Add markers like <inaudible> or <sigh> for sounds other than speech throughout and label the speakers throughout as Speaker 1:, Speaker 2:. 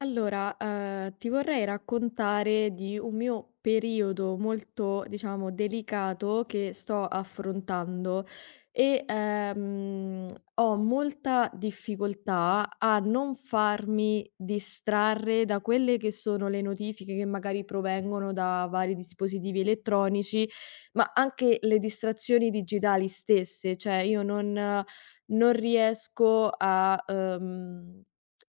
Speaker 1: Allora, ti vorrei raccontare di un mio periodo molto, diciamo, delicato che sto affrontando e ho molta difficoltà a non farmi distrarre da quelle che sono le notifiche che magari provengono da vari dispositivi elettronici, ma anche le distrazioni digitali stesse. Cioè io non riesco a, ehm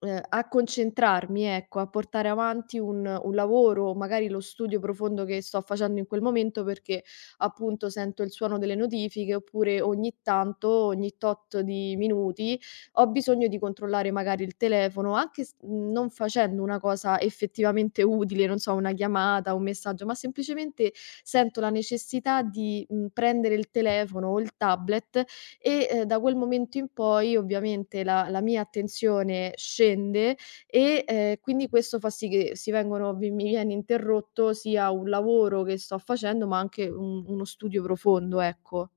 Speaker 1: ehm, a concentrarmi, ecco, a portare avanti un lavoro, magari lo studio profondo che sto facendo in quel momento, perché appunto sento il suono delle notifiche, oppure ogni tanto, ogni tot di minuti, ho bisogno di controllare magari il telefono, anche non facendo una cosa effettivamente utile, non so, una chiamata, un messaggio, ma semplicemente sento la necessità di prendere il telefono o il tablet e da quel momento in poi ovviamente la mia attenzione scende e quindi questo fa sì che si vengono vi mi viene interrotto sia un lavoro che sto facendo, ma anche un uno studio profondo, ecco.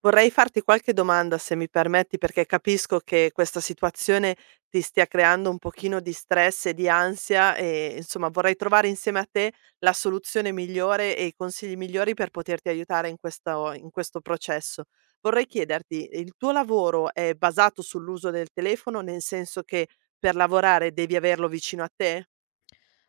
Speaker 2: Vorrei farti qualche domanda, se mi permetti, perché capisco che questa situazione ti stia creando un pochino di stress e di ansia e insomma vorrei trovare insieme a te la soluzione migliore e i consigli migliori per poterti aiutare in questo processo. Vorrei chiederti, il tuo lavoro è basato sull'uso del telefono, nel senso che per lavorare devi averlo vicino a te?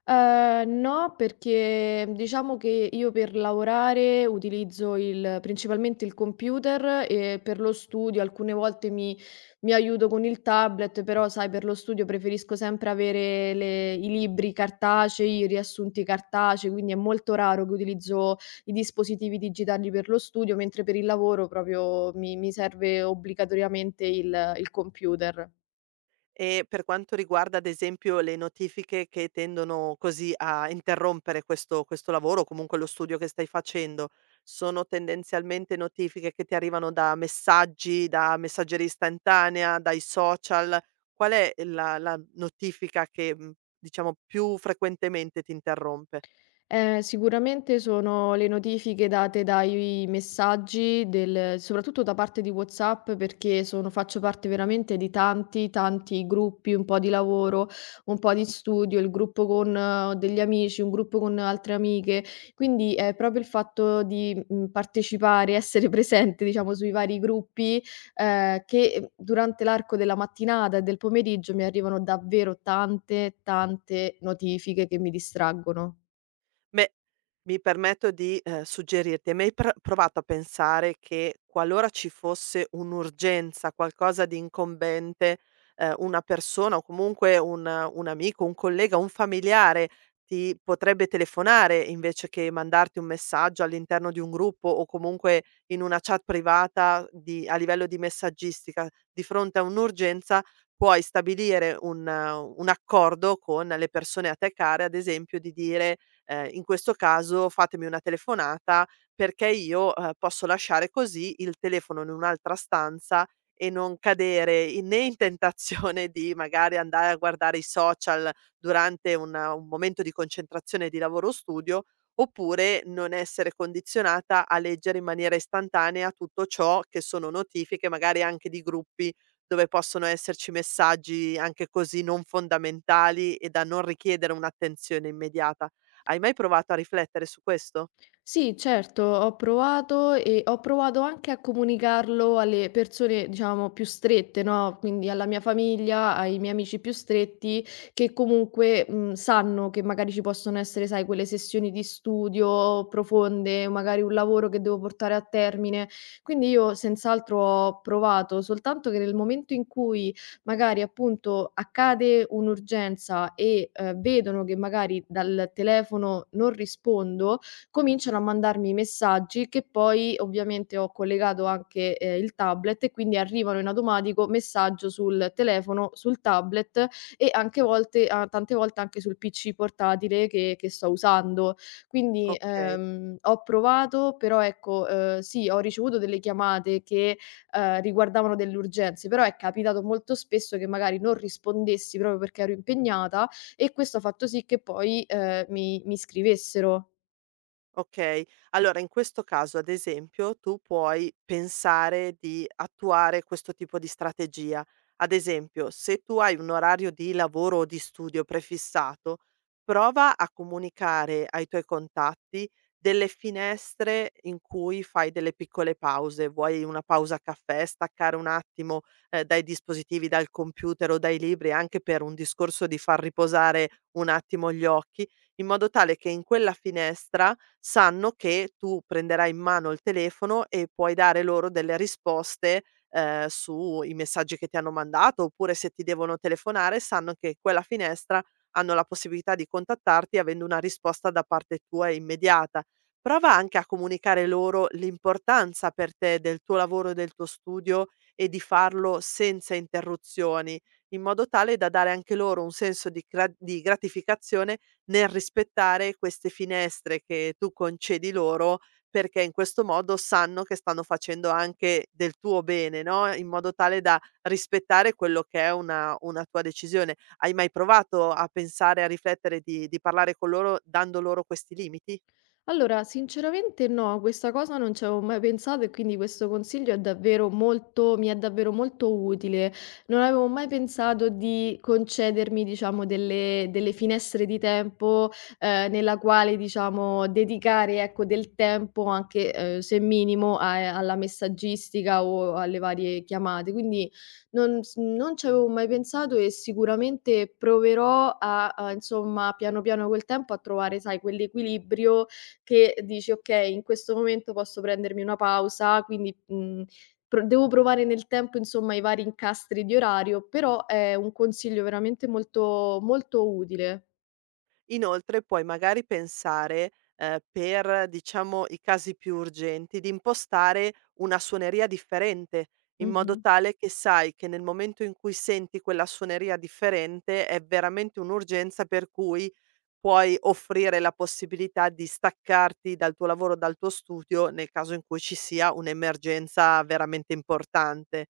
Speaker 1: No, perché diciamo che io per lavorare utilizzo il principalmente il computer e per lo studio alcune volte mi aiuto con il tablet, però sai per lo studio preferisco sempre avere le i libri cartacei, i riassunti cartacei, quindi è molto raro che utilizzo i dispositivi digitali per lo studio, mentre per il lavoro proprio mi serve obbligatoriamente il computer.
Speaker 2: E per quanto riguarda, ad esempio, le notifiche che tendono così a interrompere questo lavoro o comunque lo studio che stai facendo, sono tendenzialmente notifiche che ti arrivano da messaggi, da messaggeria istantanea, dai social? Qual è la notifica che, diciamo più frequentemente ti interrompe?
Speaker 1: Sicuramente sono le notifiche date dai messaggi del soprattutto da parte di WhatsApp, perché sono faccio parte veramente di tanti, tanti gruppi, un po' di lavoro, un po' di studio, il gruppo con degli amici, un gruppo con altre amiche. Quindi è proprio il fatto di partecipare, essere <laughs> presente diciamo sui vari gruppi, che durante l'arco della mattinata e del pomeriggio mi arrivano davvero tante, tante notifiche che mi distraggono.
Speaker 2: Beh, mi permetto di, suggerirti: hai mai pr provato a pensare che qualora ci fosse un'urgenza, qualcosa di incombente, una persona o comunque un amico, un collega, un familiare ti potrebbe telefonare invece che mandarti un messaggio all'interno di un gruppo o comunque in una chat privata di a livello di messaggistica. Di fronte a un'urgenza puoi stabilire un accordo con le persone a te care, ad esempio, di dire: In questo caso fatemi una telefonata perché io, posso lasciare così il telefono in un'altra stanza e non cadere in né in tentazione di magari andare a guardare i social durante un momento di concentrazione di lavoro o studio, oppure non essere condizionata a leggere in maniera istantanea tutto ciò che sono notifiche, magari anche di gruppi dove possono esserci messaggi anche così non fondamentali e da non richiedere un'attenzione immediata. Hai mai provato a riflettere su questo?
Speaker 1: Sì, certo, ho provato e ho provato anche a comunicarlo alle persone, diciamo, più strette, no? Quindi alla mia famiglia, ai miei amici più stretti, che comunque sanno che magari ci possono essere, sai, quelle sessioni di studio profonde, magari un lavoro che devo portare a termine. Quindi io senz'altro ho provato, soltanto che nel momento in cui magari appunto accade un'urgenza e vedono che magari dal telefono non rispondo, cominciano a mandarmi i messaggi che poi ovviamente ho collegato anche il tablet e quindi arrivano in automatico messaggio sul telefono, sul tablet e anche volte a tante volte anche sul PC portatile che sto usando. Quindi,
Speaker 2: Okay.
Speaker 1: ehm, ho provato, però ecco, sì, ho ricevuto delle chiamate che riguardavano delle urgenze, però è capitato molto spesso che magari non rispondessi proprio perché ero impegnata e questo ha fatto sì che poi mi scrivessero.
Speaker 2: Okay. Allora in questo caso, ad esempio, tu puoi pensare di attuare questo tipo di strategia. Ad esempio, se tu hai un orario di lavoro o di studio prefissato, prova a comunicare ai tuoi contatti delle finestre in cui fai delle piccole pause. Vuoi una pausa caffè, staccare un attimo, dai dispositivi, dal computer o dai libri, anche per un discorso di far riposare un attimo gli occhi, in modo tale che in quella finestra sanno che tu prenderai in mano il telefono e puoi dare loro delle risposte, sui messaggi che ti hanno mandato, oppure se ti devono telefonare sanno che quella finestra hanno la possibilità di contattarti avendo una risposta da parte tua immediata. Prova anche a comunicare loro l'importanza per te del tuo lavoro e del tuo studio e di farlo senza interruzioni, in modo tale da dare anche loro un senso di cra di gratificazione nel rispettare queste finestre che tu concedi loro, perché in questo modo sanno che stanno facendo anche del tuo bene, no, in modo tale da rispettare quello che è una tua decisione. Hai mai provato a pensare, a riflettere di parlare con loro dando loro questi limiti?
Speaker 1: Allora, sinceramente no, a questa cosa non ci avevo mai pensato e quindi questo consiglio è davvero molto, mi è davvero molto utile. Non avevo mai pensato di concedermi, diciamo, delle finestre di tempo nella quale, diciamo, dedicare, ecco, del tempo anche se minimo alla messaggistica o alle varie chiamate. Quindi non ci avevo mai pensato e sicuramente proverò a, a, insomma, piano piano col tempo a trovare, sai, quell'equilibrio che dici: "Okay, in questo momento posso prendermi una pausa, quindi, pro devo provare nel tempo, insomma, i vari incastri di orario", però è un consiglio veramente molto molto utile.
Speaker 2: Inoltre puoi magari pensare, per diciamo i casi più urgenti, di impostare una suoneria differente, in modo
Speaker 1: Mh-mh.
Speaker 2: tale che sai che nel momento in cui senti quella suoneria differente è veramente un'urgenza per cui puoi offrire la possibilità di staccarti dal tuo lavoro, dal tuo studio, nel caso in cui ci sia un'emergenza veramente importante.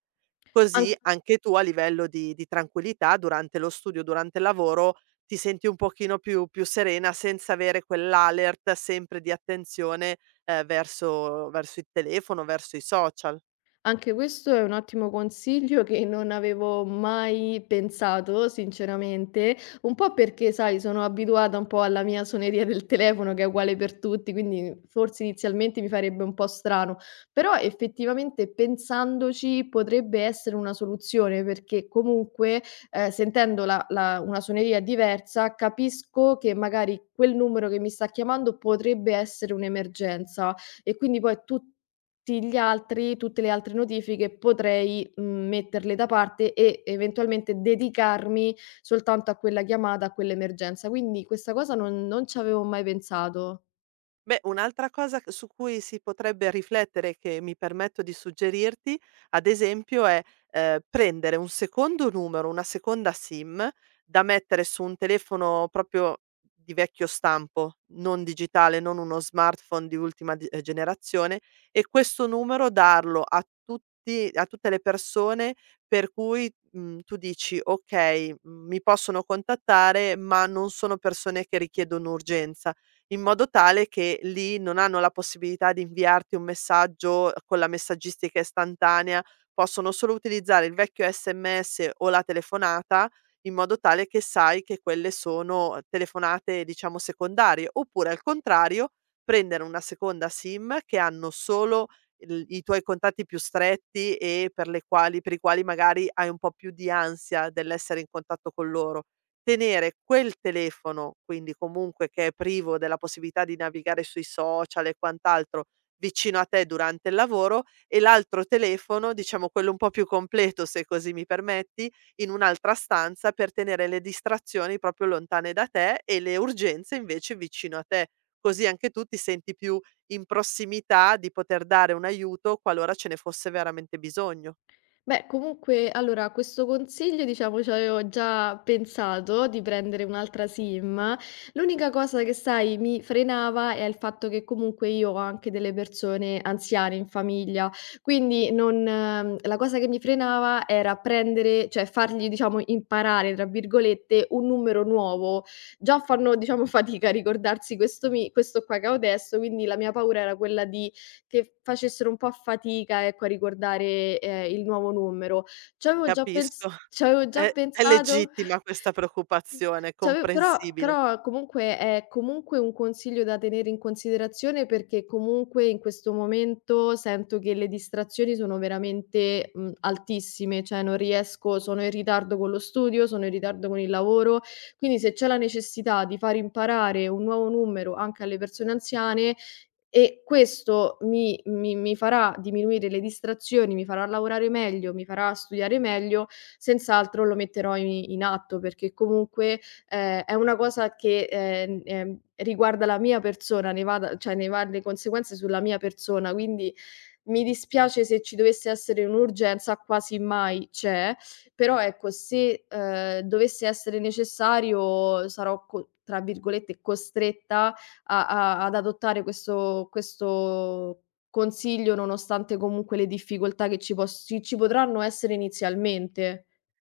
Speaker 1: An
Speaker 2: Così anche tu a livello di tranquillità durante lo studio, durante il lavoro, ti senti un pochino più serena senza avere quell'alert sempre di attenzione, verso il telefono, verso i social.
Speaker 1: Anche questo è un ottimo consiglio che non avevo mai pensato, sinceramente, un po' perché, sai, sono abituata un po' alla mia suoneria del telefono che è uguale per tutti, quindi forse inizialmente mi farebbe un po' strano, però effettivamente pensandoci potrebbe essere una soluzione perché comunque sentendo una suoneria diversa capisco che magari quel numero che mi sta chiamando potrebbe essere un'emergenza e quindi poi tutto tutti gli altri tutte le altre notifiche potrei metterle da parte e eventualmente dedicarmi soltanto a quella chiamata, a quell'emergenza. Quindi questa cosa non ci avevo mai pensato.
Speaker 2: Beh, un'altra cosa c su cui si potrebbe riflettere, che mi permetto di suggerirti, ad esempio è, prendere un secondo numero, una seconda SIM da mettere su un telefono proprio di vecchio stampo, non digitale, non uno smartphone di ultima di generazione, e questo numero darlo a tutti a tutte le persone per cui, tu dici: "Okay, mm, mi possono contattare, ma non sono persone che richiedono urgenza." In modo tale che lì non hanno la possibilità di inviarti un messaggio con la messaggistica istantanea, possono solo utilizzare il vecchio SMS o la telefonata, in modo tale che sai che quelle sono telefonate, diciamo, secondarie, oppure al contrario prendere una seconda SIM che hanno solo il i tuoi contatti più stretti e per le quali per i quali magari hai un po' più di ansia dell'essere in contatto con loro. Tenere quel telefono, quindi comunque che è privo della possibilità di navigare sui social e quant'altro, vicino a te durante il lavoro e l'altro telefono, diciamo quello un po' più completo, se così mi permetti, in un'altra stanza per tenere le distrazioni proprio lontane da te e le urgenze invece vicino a te. Così anche tu ti senti più in prossimità di poter dare un aiuto qualora ce ne fosse veramente bisogno.
Speaker 1: Beh, comunque, allora, a questo consiglio, diciamo, ci avevo già pensato di prendere un'altra SIM. L'unica cosa che, sai, mi frenava è il fatto che comunque io ho anche delle persone anziane in famiglia, quindi non, la cosa che mi frenava era prendere, cioè fargli, diciamo, imparare, tra virgolette, un numero nuovo. Già fanno, diciamo, <laughs> fatica a ricordarsi questo, questo qua che ho adesso, quindi la mia paura era quella di che facessero un po' fatica, ecco, a ricordare il nuovo numero. C'avevo già pens
Speaker 2: Capisco.
Speaker 1: C'avevo già
Speaker 2: È
Speaker 1: pensato,
Speaker 2: legittima
Speaker 1: <laughs>
Speaker 2: questa preoccupazione, è
Speaker 1: c'ave però
Speaker 2: comprensibile.
Speaker 1: però comunque è comunque un consiglio da tenere in considerazione, perché comunque in questo momento sento che le distrazioni sono veramente altissime, cioè non riesco sono in ritardo con lo studio, sono in ritardo con il lavoro, quindi se c'è la necessità di far imparare un nuovo numero anche alle persone anziane e questo mi farà diminuire le distrazioni, mi farà lavorare meglio, mi farà studiare meglio, senz'altro lo metterò i in atto perché comunque, è una cosa che riguarda la mia persona, ne va le conseguenze sulla mia persona, quindi mi dispiace se ci dovesse essere un'urgenza, quasi mai c'è, però ecco se dovesse essere necessario sarò co tra virgolette "costretta" a a ad adottare questo consiglio, nonostante comunque le difficoltà che ci pos ci ci potranno essere inizialmente.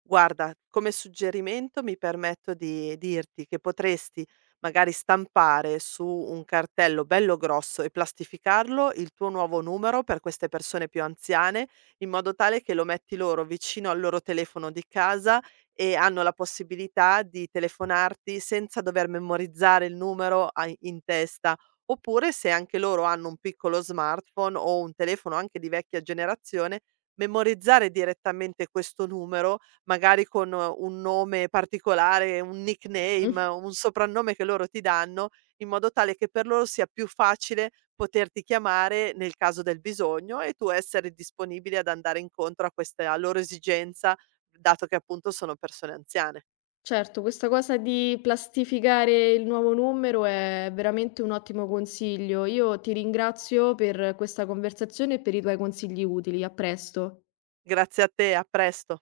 Speaker 2: Guarda, come suggerimento mi permetto di dirti che potresti magari stampare su un cartello bello grosso e plastificarlo il tuo nuovo numero per queste persone più anziane, in modo tale che lo metti loro vicino al loro telefono di casa e hanno la possibilità di telefonarti senza dover memorizzare il numero in testa. Oppure se anche loro hanno un piccolo smartphone o un telefono anche di vecchia generazione, memorizzare direttamente questo numero magari con un nome particolare, un
Speaker 1: Mh.
Speaker 2: nickname, un soprannome che loro ti danno, in modo tale che per loro sia più facile poterti chiamare nel caso del bisogno e tu essere disponibile ad andare incontro a questa loro esigenza, dato che appunto sono persone anziane.
Speaker 1: Certo, questa cosa di plastificare il nuovo numero è veramente un ottimo consiglio. Io ti ringrazio per questa conversazione e per i tuoi consigli utili. A presto.
Speaker 2: Grazie a te, a presto.